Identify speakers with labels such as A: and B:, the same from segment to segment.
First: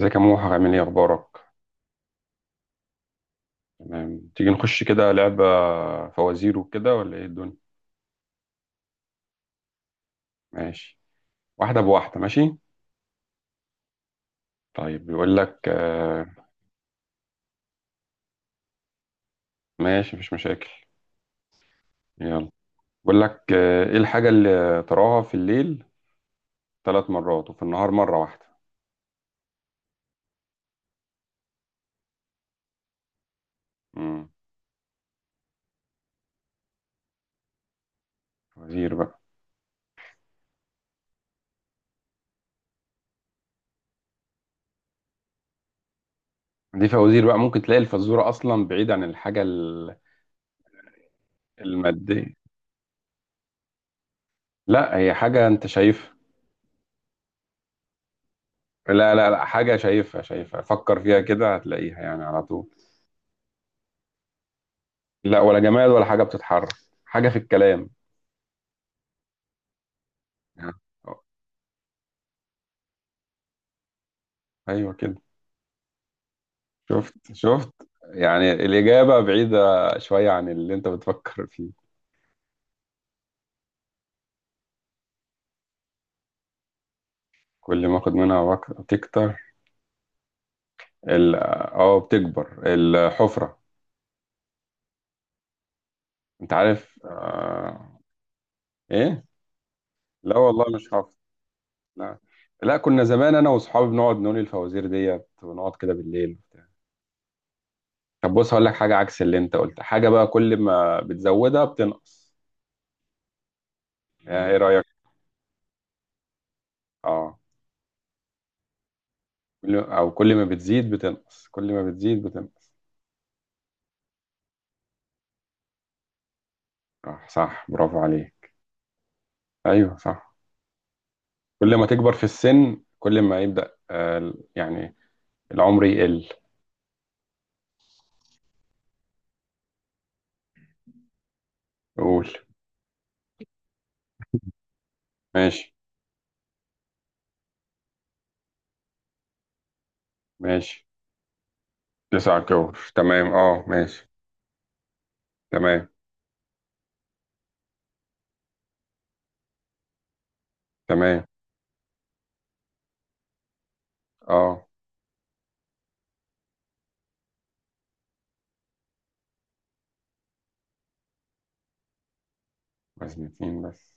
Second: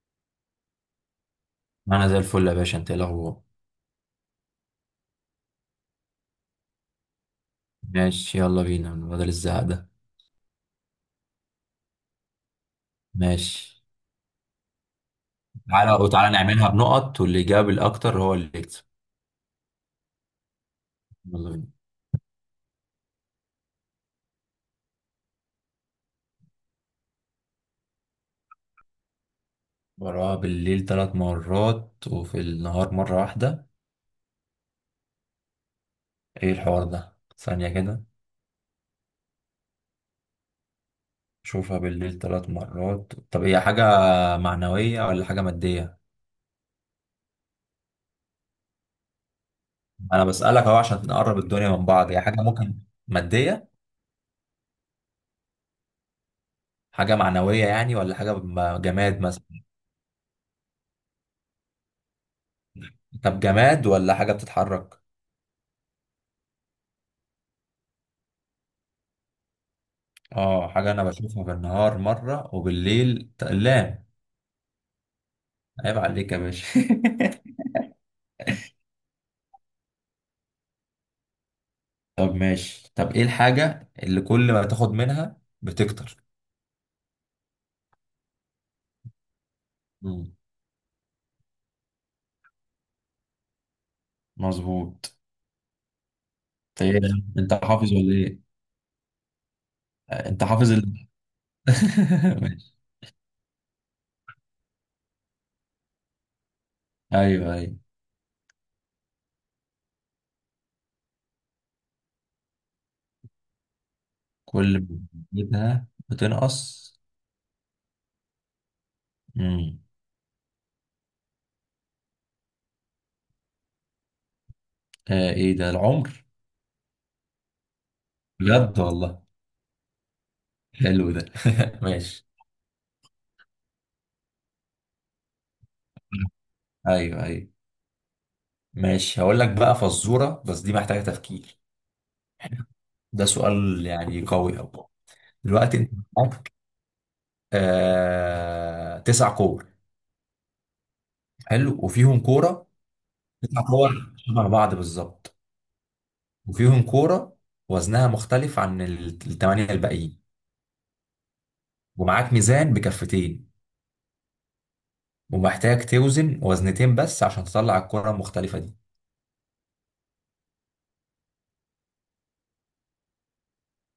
A: ازيك يا موحى، عامل ايه، اخبارك؟
B: انا زي الفل يا باشا، انت ايه الاخبار؟
A: تمام. تيجي نخش كده لعبة فوازير وكده ولا ايه الدنيا؟
B: ماشي يلا بينا من بدل الزهق ده.
A: ماشي. واحدة بواحدة، ماشي.
B: ماشي،
A: طيب، بيقول لك
B: تعالى وتعالى نعملها بنقط واللي جاب الاكتر هو اللي يكسب.
A: ماشي، مفيش مشاكل.
B: يلا بينا.
A: يلا. بيقول لك ايه الحاجة اللي تراها في الليل ثلاث مرات وفي النهار مرة واحدة؟
B: وراها بالليل 3 مرات وفي النهار مرة واحدة.
A: امم.
B: ايه الحوار ده؟ ثانية كده.
A: فوازير بقى.
B: شوفها بالليل 3 مرات، طب هي حاجة معنوية ولا حاجة مادية؟
A: دي فوازير بقى، ممكن تلاقي الفزورة اصلا بعيد عن الحاجة
B: انا بسألك اهو عشان نقرب الدنيا من بعض، هي
A: المادية.
B: حاجة ممكن مادية؟
A: لا، هي حاجة انت شايفها.
B: حاجة معنوية يعني ولا حاجة
A: لا
B: جماد
A: لا لا،
B: مثلا؟
A: حاجة شايفها شايفها، فكر فيها كده هتلاقيها يعني على طول.
B: طب جماد ولا حاجة بتتحرك؟
A: لا، ولا جماد ولا حاجة بتتحرك. حاجة في الكلام.
B: اه،
A: يعني
B: حاجة أنا
A: أه،
B: بشوفها بالنهار مرة وبالليل لا.
A: أيوه كده.
B: عيب عليك يا باشا.
A: شفت شفت، يعني الإجابة بعيدة شوية عن اللي أنت بتفكر فيه.
B: طب ماشي، طب إيه الحاجة اللي كل ما تاخد منها بتكتر؟
A: كل ما أخد منها وقت تكتر.
B: مم.
A: ال أه بتكبر الحفرة.
B: مظبوط.
A: أنت
B: أنت إيه
A: عارف
B: ده؟ أنت حافظ ولا إيه؟
A: إيه؟
B: آه،
A: لا
B: أنت
A: والله،
B: حافظ
A: مش
B: ال...
A: حافظ. لا.
B: ماشي.
A: لا كنا زمان أنا وأصحابي بنقعد نقول الفوازير ديت ونقعد كده بالليل وبتاع.
B: أيوه أيوه.
A: طب بص، هقول لك حاجة عكس اللي أنت قلت. حاجة بقى كل ما بتزودها بتنقص، يعني إيه
B: كل
A: رأيك؟
B: ما بتاخدها بتنقص.
A: أه.
B: مم.
A: كل ما بتزيد بتنقص، كل ما بتزيد بتنقص.
B: آه، إيه ده؟ العمر؟
A: صح صح، برافو عليه.
B: بجد والله،
A: ايوه صح.
B: حلو ده.
A: كل ما تكبر في
B: ماشي.
A: السن، كل ما يبدأ يعني العمر يقل.
B: أيوه أيوه. ماشي، هقول لك بقى فزورة بس دي محتاجة تفكير.
A: قول.
B: ده سؤال يعني قوي أوي.
A: ماشي.
B: دلوقتي انت معاك آه 9 كور.
A: ماشي.
B: حلو، وفيهم
A: تسعة
B: كوره.
A: كور، تمام
B: تسع
A: اه، ماشي.
B: كور شبه بعض بالظبط،
A: تمام.
B: وفيهم كوره وزنها مختلف عن 8 الباقيين.
A: تمام
B: ومعاك ميزان بكفتين،
A: اه.
B: ومحتاج توزن وزنتين بس عشان تطلع الكوره المختلفه دي.
A: وزن اتنين بس.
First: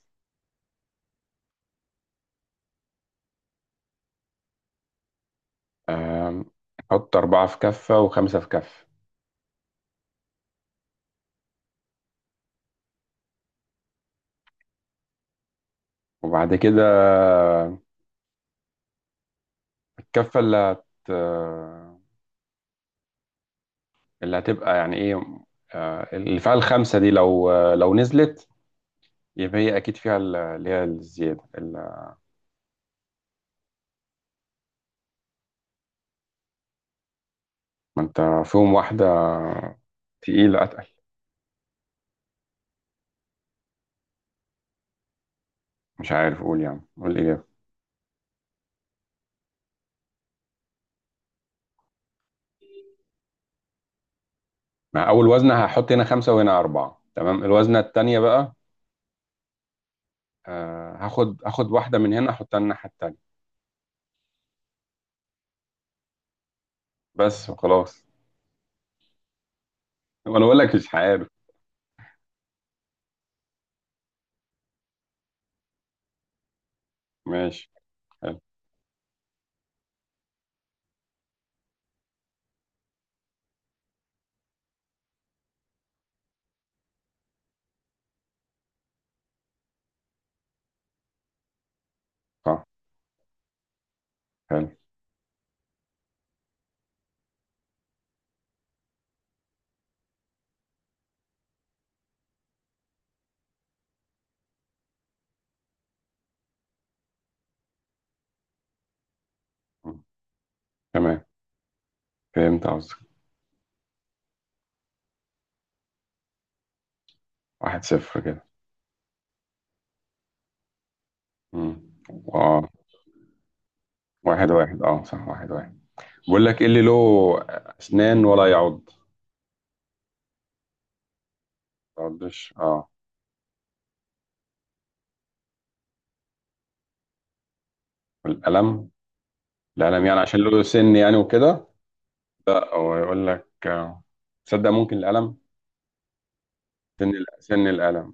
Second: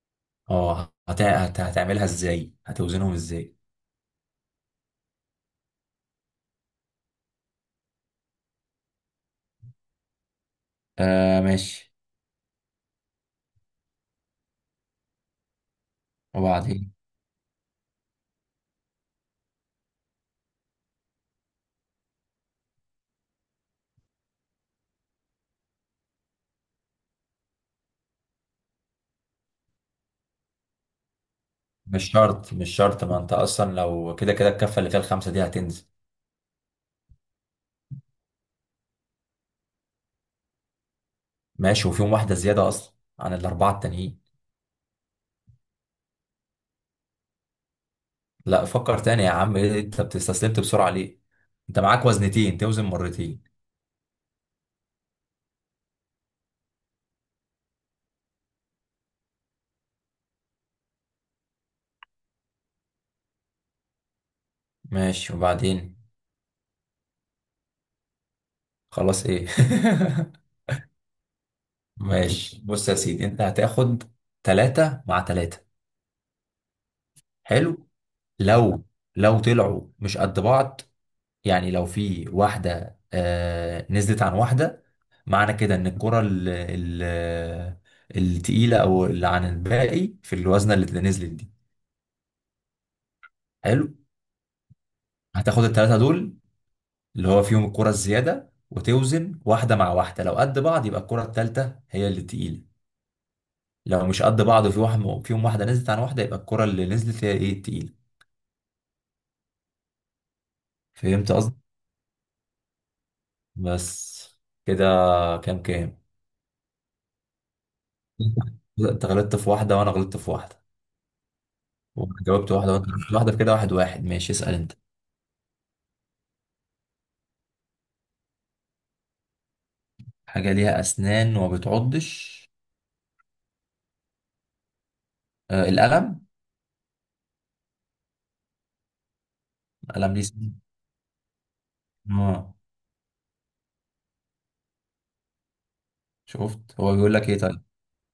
B: اه، هتعملها ازاي؟ هتوزنهم ازاي؟
A: آم، حط أربعة في كفة وخمسة في كفة،
B: آه ماشي،
A: وبعد كده
B: وبعدين؟
A: الكفة اللي اللي هتبقى يعني ايه، اللي فيها الخمسة دي لو لو نزلت، يبقى هي اكيد فيها اللي هي الزياده.
B: مش شرط مش شرط، ما انت اصلا لو كده كده الكفه اللي فيها الخمسه دي هتنزل.
A: ما انت فيهم واحده تقيله اتقل.
B: ماشي، وفيهم واحده زياده اصلا عن الاربعه التانيين.
A: مش عارف اقول، يعني قول الاجابه.
B: لا فكر تاني يا عم، إيه انت بتستسلمت بسرعة ليه؟ انت معاك وزنتين، توزن مرتين.
A: مع اول وزنه هحط هنا خمسه وهنا اربعه، تمام. الوزنه التانيه بقى، هاخد واحده من هنا احطها الناحيه التانيه،
B: ماشي، وبعدين؟
A: بس وخلاص.
B: خلاص ايه؟
A: وانا بقول لك مش عارف.
B: ماشي بص يا سيدي، انت هتاخد 3 مع 3.
A: ماشي.
B: حلو.
A: حلو.
B: لو لو طلعوا مش قد بعض، يعني لو في واحدة آه نزلت عن واحدة، معنى كده ان الكرة التقيلة او اللي عن الباقي في الوزنة اللي نزلت دي.
A: صح.
B: حلو.
A: حلو.
B: هتاخد التلاتة دول اللي هو فيهم الكرة الزيادة، وتوزن واحدة مع واحدة، لو قد بعض يبقى الكرة التالتة هي اللي تقيلة. لو مش قد بعض وفي واحد فيهم واحدة نزلت عن واحدة، يبقى الكرة اللي نزلت هي ايه، التقيلة.
A: مم. تمام.
B: فهمت قصدي؟
A: فهمت قصدك.
B: بس كده. كام كام؟
A: 1-0 كده.
B: انت غلطت في واحدة وانا غلطت في واحدة،
A: مم.
B: وجاوبت
A: اه.
B: واحدة وانت غلطت في واحدة، في كده 1-1. ماشي،
A: واحد
B: اسأل انت.
A: واحد اه صح، 1-1. بقول لك ايه اللي له اسنان ولا يعض؟
B: حاجة ليها أسنان وما
A: ما
B: بتعضش.
A: يعضش، اه.
B: آه، القلم.
A: والقلم. القلم
B: القلم
A: يعني
B: ليه
A: عشان
B: سنان؟
A: له سن يعني وكده.
B: اه.
A: لا، هو يقول لك تصدق ممكن القلم،
B: شفت هو بيقول لك ايه؟ طيب،
A: سن القلم.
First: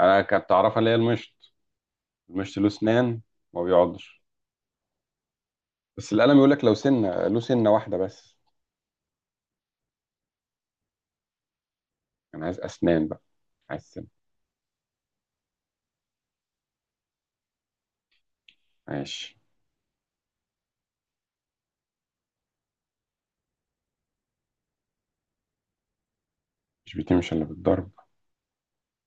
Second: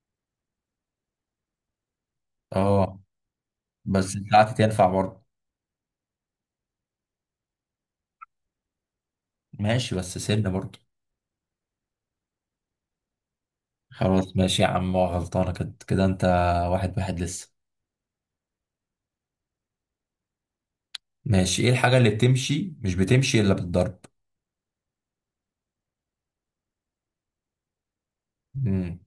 A: انا كنت اعرفها اللي هي المشط، المشط له
B: اه.
A: اسنان، ما
B: بس
A: بيقعدش.
B: بتاعتي تنفع برضه.
A: بس القلم يقول لك لو سنه له سنه واحده بس،
B: ماشي، بس سن برضه.
A: انا عايز اسنان بقى، عايز سن.
B: خلاص ماشي يا عم، هو غلطانة كده كده انت. واحد واحد لسه.
A: ماشي.
B: ماشي، ايه الحاجة اللي بتمشي مش بتمشي الا بالضرب؟
A: مش بتمشي الا بالضرب.
B: امم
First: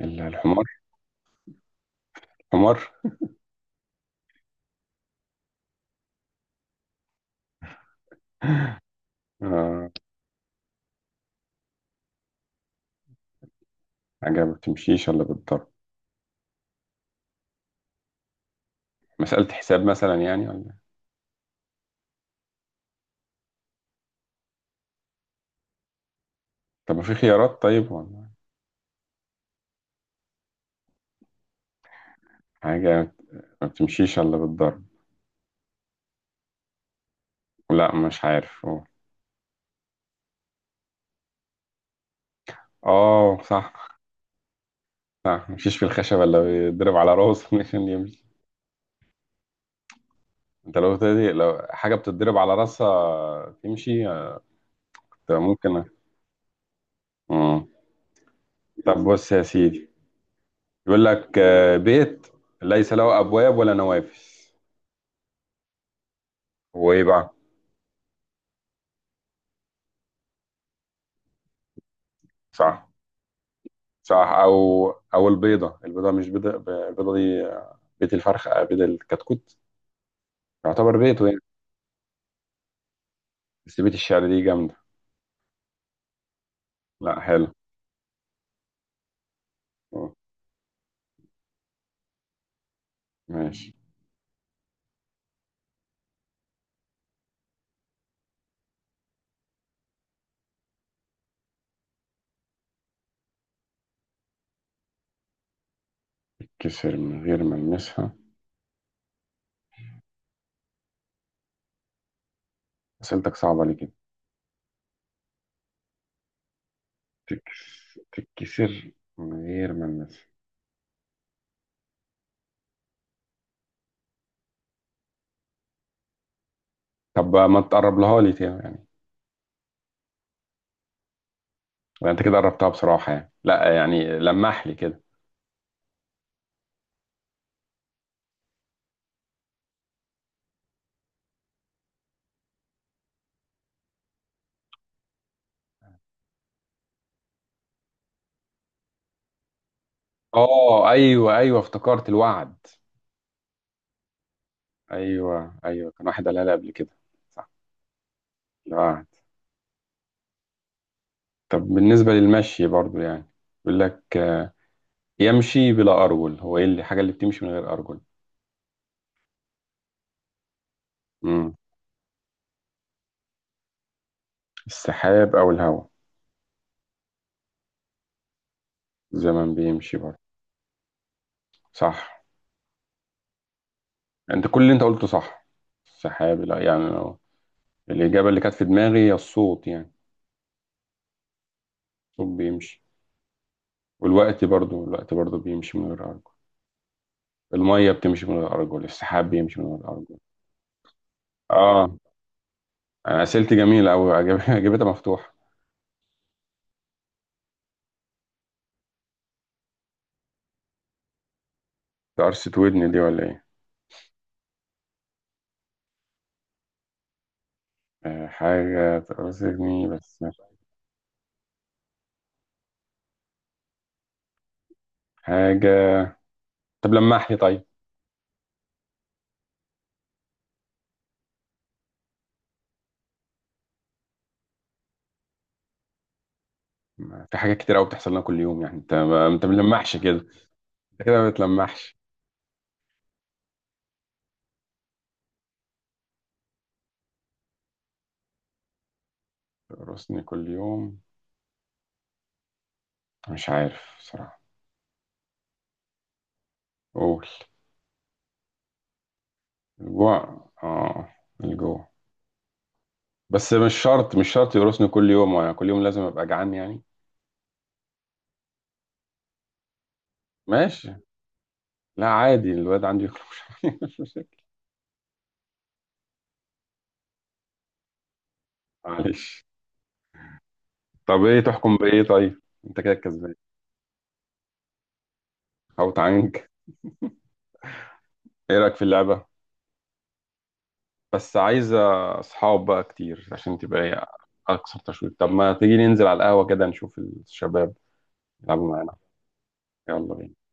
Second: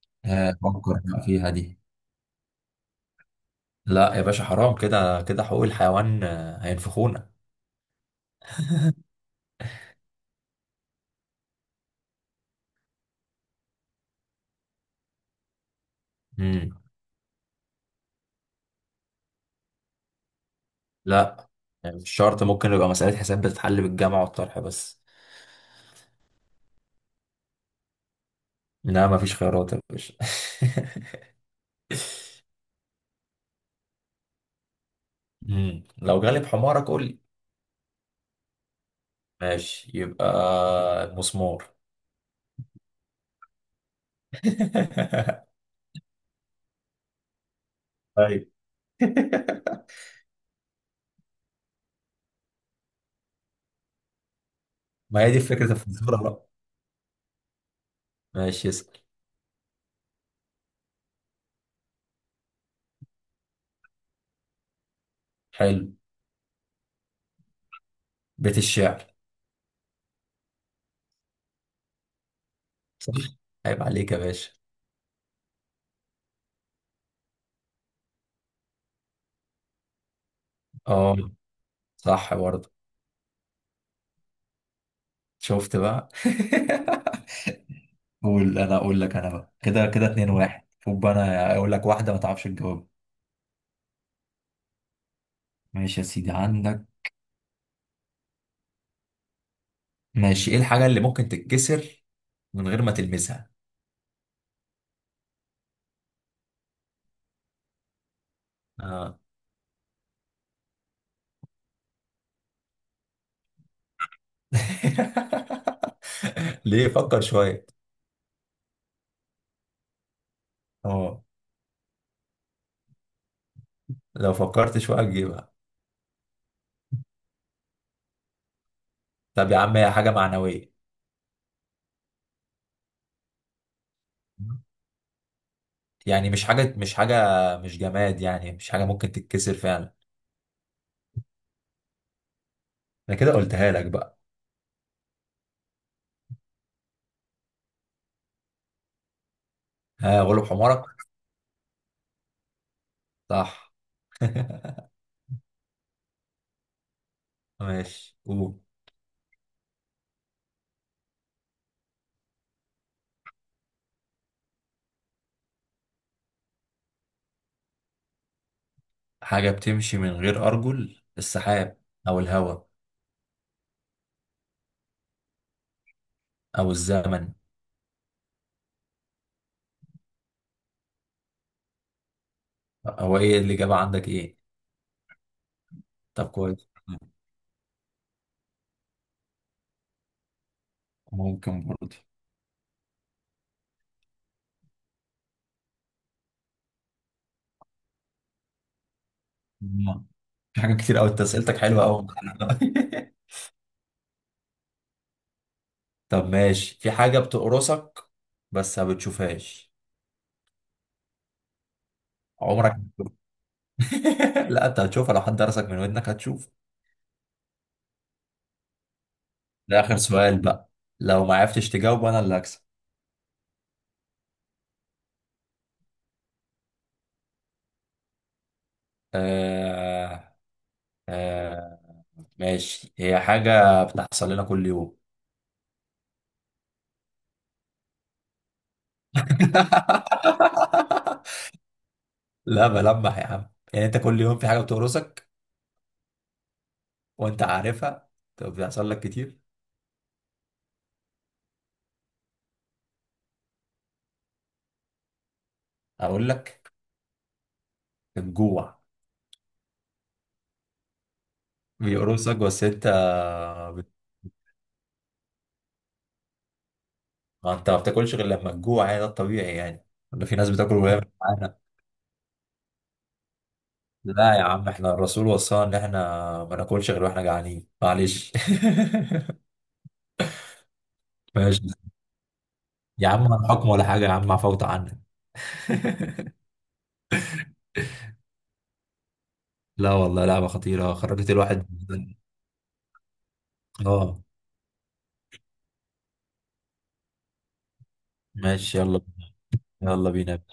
A: الا
B: ها،
A: الحمار.
B: فكر بقى فيها دي.
A: حمار.
B: لا يا باشا، حرام كده كده، حقوق الحيوان هينفخونا.
A: آه. حاجه ما بتمشيش الا بالضرب.
B: امم
A: مساله حساب مثلا يعني، ولا؟
B: لا، يعني مش شرط، ممكن يبقى مسألة حساب بتتحل بالجمع والطرح بس.
A: طب ما في خيارات طيب، ولا؟
B: لا مفيش خيارات يا باشا.
A: حاجه ما بتمشيش الا بالضرب.
B: لو غالب حمارك قول لي.
A: لا مش عارف، اه.
B: ماشي، يبقى المسمار.
A: صح. مفيش في الخشبة إلا بيتضرب على راسه عشان يمشي.
B: طيب،
A: أنت لو تدي لو حاجة بتتضرب على راسها تمشي
B: ما هي
A: طب
B: دي فكرة
A: ممكن.
B: الفزورة بقى.
A: مم.
B: ماشي
A: طب
B: اسأل.
A: بص يا سيدي، يقول لك بيت ليس له أبواب ولا نوافذ،
B: حلو،
A: هو إيه بقى؟
B: بيت الشعر.
A: صح.
B: صح. عيب عليك
A: صح.
B: يا باشا.
A: أو البيضة، البيضة مش بيضة، البيضة دي بيت الفرخ، بيت الكتكوت يعتبر
B: اه
A: بيته يعني.
B: صح برضه.
A: بس بيت الشعر دي جامدة.
B: شفت بقى.
A: لا حلو.
B: قول، انا اقول لك، انا بقى كده كده
A: مم.
B: 2-1، خد بقى انا اقول لك واحده ما تعرفش تجاوب.
A: ماشي.
B: ماشي يا سيدي عندك. ماشي، ايه الحاجه اللي ممكن تتكسر من غير ما تلمسها؟
A: كسر من غير ما يلمسها.
B: اه.
A: أسئلتك صعبة ليه كده؟
B: ليه، فكر شويه.
A: تتكسر من غير ما الناس.
B: اه، لو فكرت شويه تجيبها.
A: طب ما تقرب لها لي تاني يعني،
B: طب يا عم، هي حاجه معنويه
A: ولا انت كده قربتها بصراحة يعني، لا يعني لمح لي كده.
B: يعني، مش حاجه مش حاجه مش جماد يعني، مش حاجه ممكن تتكسر فعلا. انا كده قلتها لك بقى. ها، غلب حمارك.
A: اه ايوه ايوه، افتكرت الوعد.
B: صح.
A: ايوه ايوه كان واحد قالها لي قبل كده، صح.
B: ماشي قول.
A: الوعد. طب بالنسبة للمشي برضو يعني، بيقول لك يمشي بلا ارجل، هو ايه الحاجة اللي بتمشي من غير ارجل؟
B: حاجة بتمشي من غير أرجل؟
A: امم.
B: السحاب، أو الهواء،
A: السحاب او الهواء.
B: أو الزمن.
A: الزمن بيمشي برضو، صح.
B: هو إيه الإجابة عندك، إيه؟
A: انت كل اللي انت قلته صح.
B: طب
A: السحاب، لا
B: كويس.
A: يعني لو. الإجابة اللي كانت في دماغي هي الصوت يعني،
B: ممكن برضه.
A: الصوت بيمشي. والوقت برضو، الوقت برضو بيمشي من غير أرجل. المية بتمشي من غير أرجل، السحاب بيمشي من غير
B: مم.
A: أرجل.
B: في حاجة كتير أوي، أنت أسئلتك حلوة
A: آه.
B: أوي.
A: أنا أسئلتي جميلة أوي، أجيبتها مفتوحة.
B: طب ماشي، في حاجة بتقرصك بس ما بتشوفهاش.
A: تقرصة
B: عمرك ما
A: ودني دي
B: هتشوفها.
A: ولا إيه؟
B: لا أنت هتشوفها، لو حد درسك من ودنك هتشوف.
A: حاجة تقرصة
B: ده
A: ودني
B: آخر
A: بس.
B: سؤال بقى، لو ما عرفتش تجاوب أنا اللي هكسب.
A: حاجة. طب لمح لي طيب.
B: آه... آه ماشي، هي حاجة بتحصل لنا كل يوم.
A: في حاجات كتير أوي بتحصل لنا كل يوم يعني، أنت ما أنت بتلمحش كده. أنت كده ما بتلمحش.
B: لا بلمح يا عم، يعني انت كل يوم في حاجة بتقرصك وانت عارفها، طب بيحصل لك كتير.
A: تقرصني كل يوم، مش عارف بصراحة.
B: اقول لك،
A: قول.
B: الجوع.
A: الجوع، آه. الجوع.
B: بيقرصك بس انت.
A: بس مش
B: بت-
A: شرط مش شرط يقرصني كل يوم وأنا كل يوم لازم أبقى جعان يعني.
B: ما انت ما بتاكلش غير لما تجوع، يعني ده الطبيعي يعني، ولا في ناس بتاكل
A: ماشي.
B: وهي مش جعانة؟
A: لا عادي، الواد عندي يخرج مش
B: لا
A: مشاكل.
B: يا عم، احنا الرسول وصانا ان احنا ما ناكلش غير واحنا جعانين. معلش.
A: معلش. طب ايه
B: ماشي
A: تحكم بايه طيب؟ انت كده
B: يا عم
A: كسبان.
B: الحكم ولا حاجة يا عم، عفوت عنك.
A: او تعانج. ايه رايك في اللعبه؟
B: لا والله لعبة خطيرة، خرجت
A: بس
B: الواحد.
A: عايزه اصحاب بقى كتير عشان تبقى ايه،
B: اه
A: اكثر تشويق. طب ما تيجي ننزل على القهوه كده نشوف الشباب يلعبوا
B: ماشي،
A: معانا.
B: يلا، يلا
A: يلا
B: بينا.
A: بينا.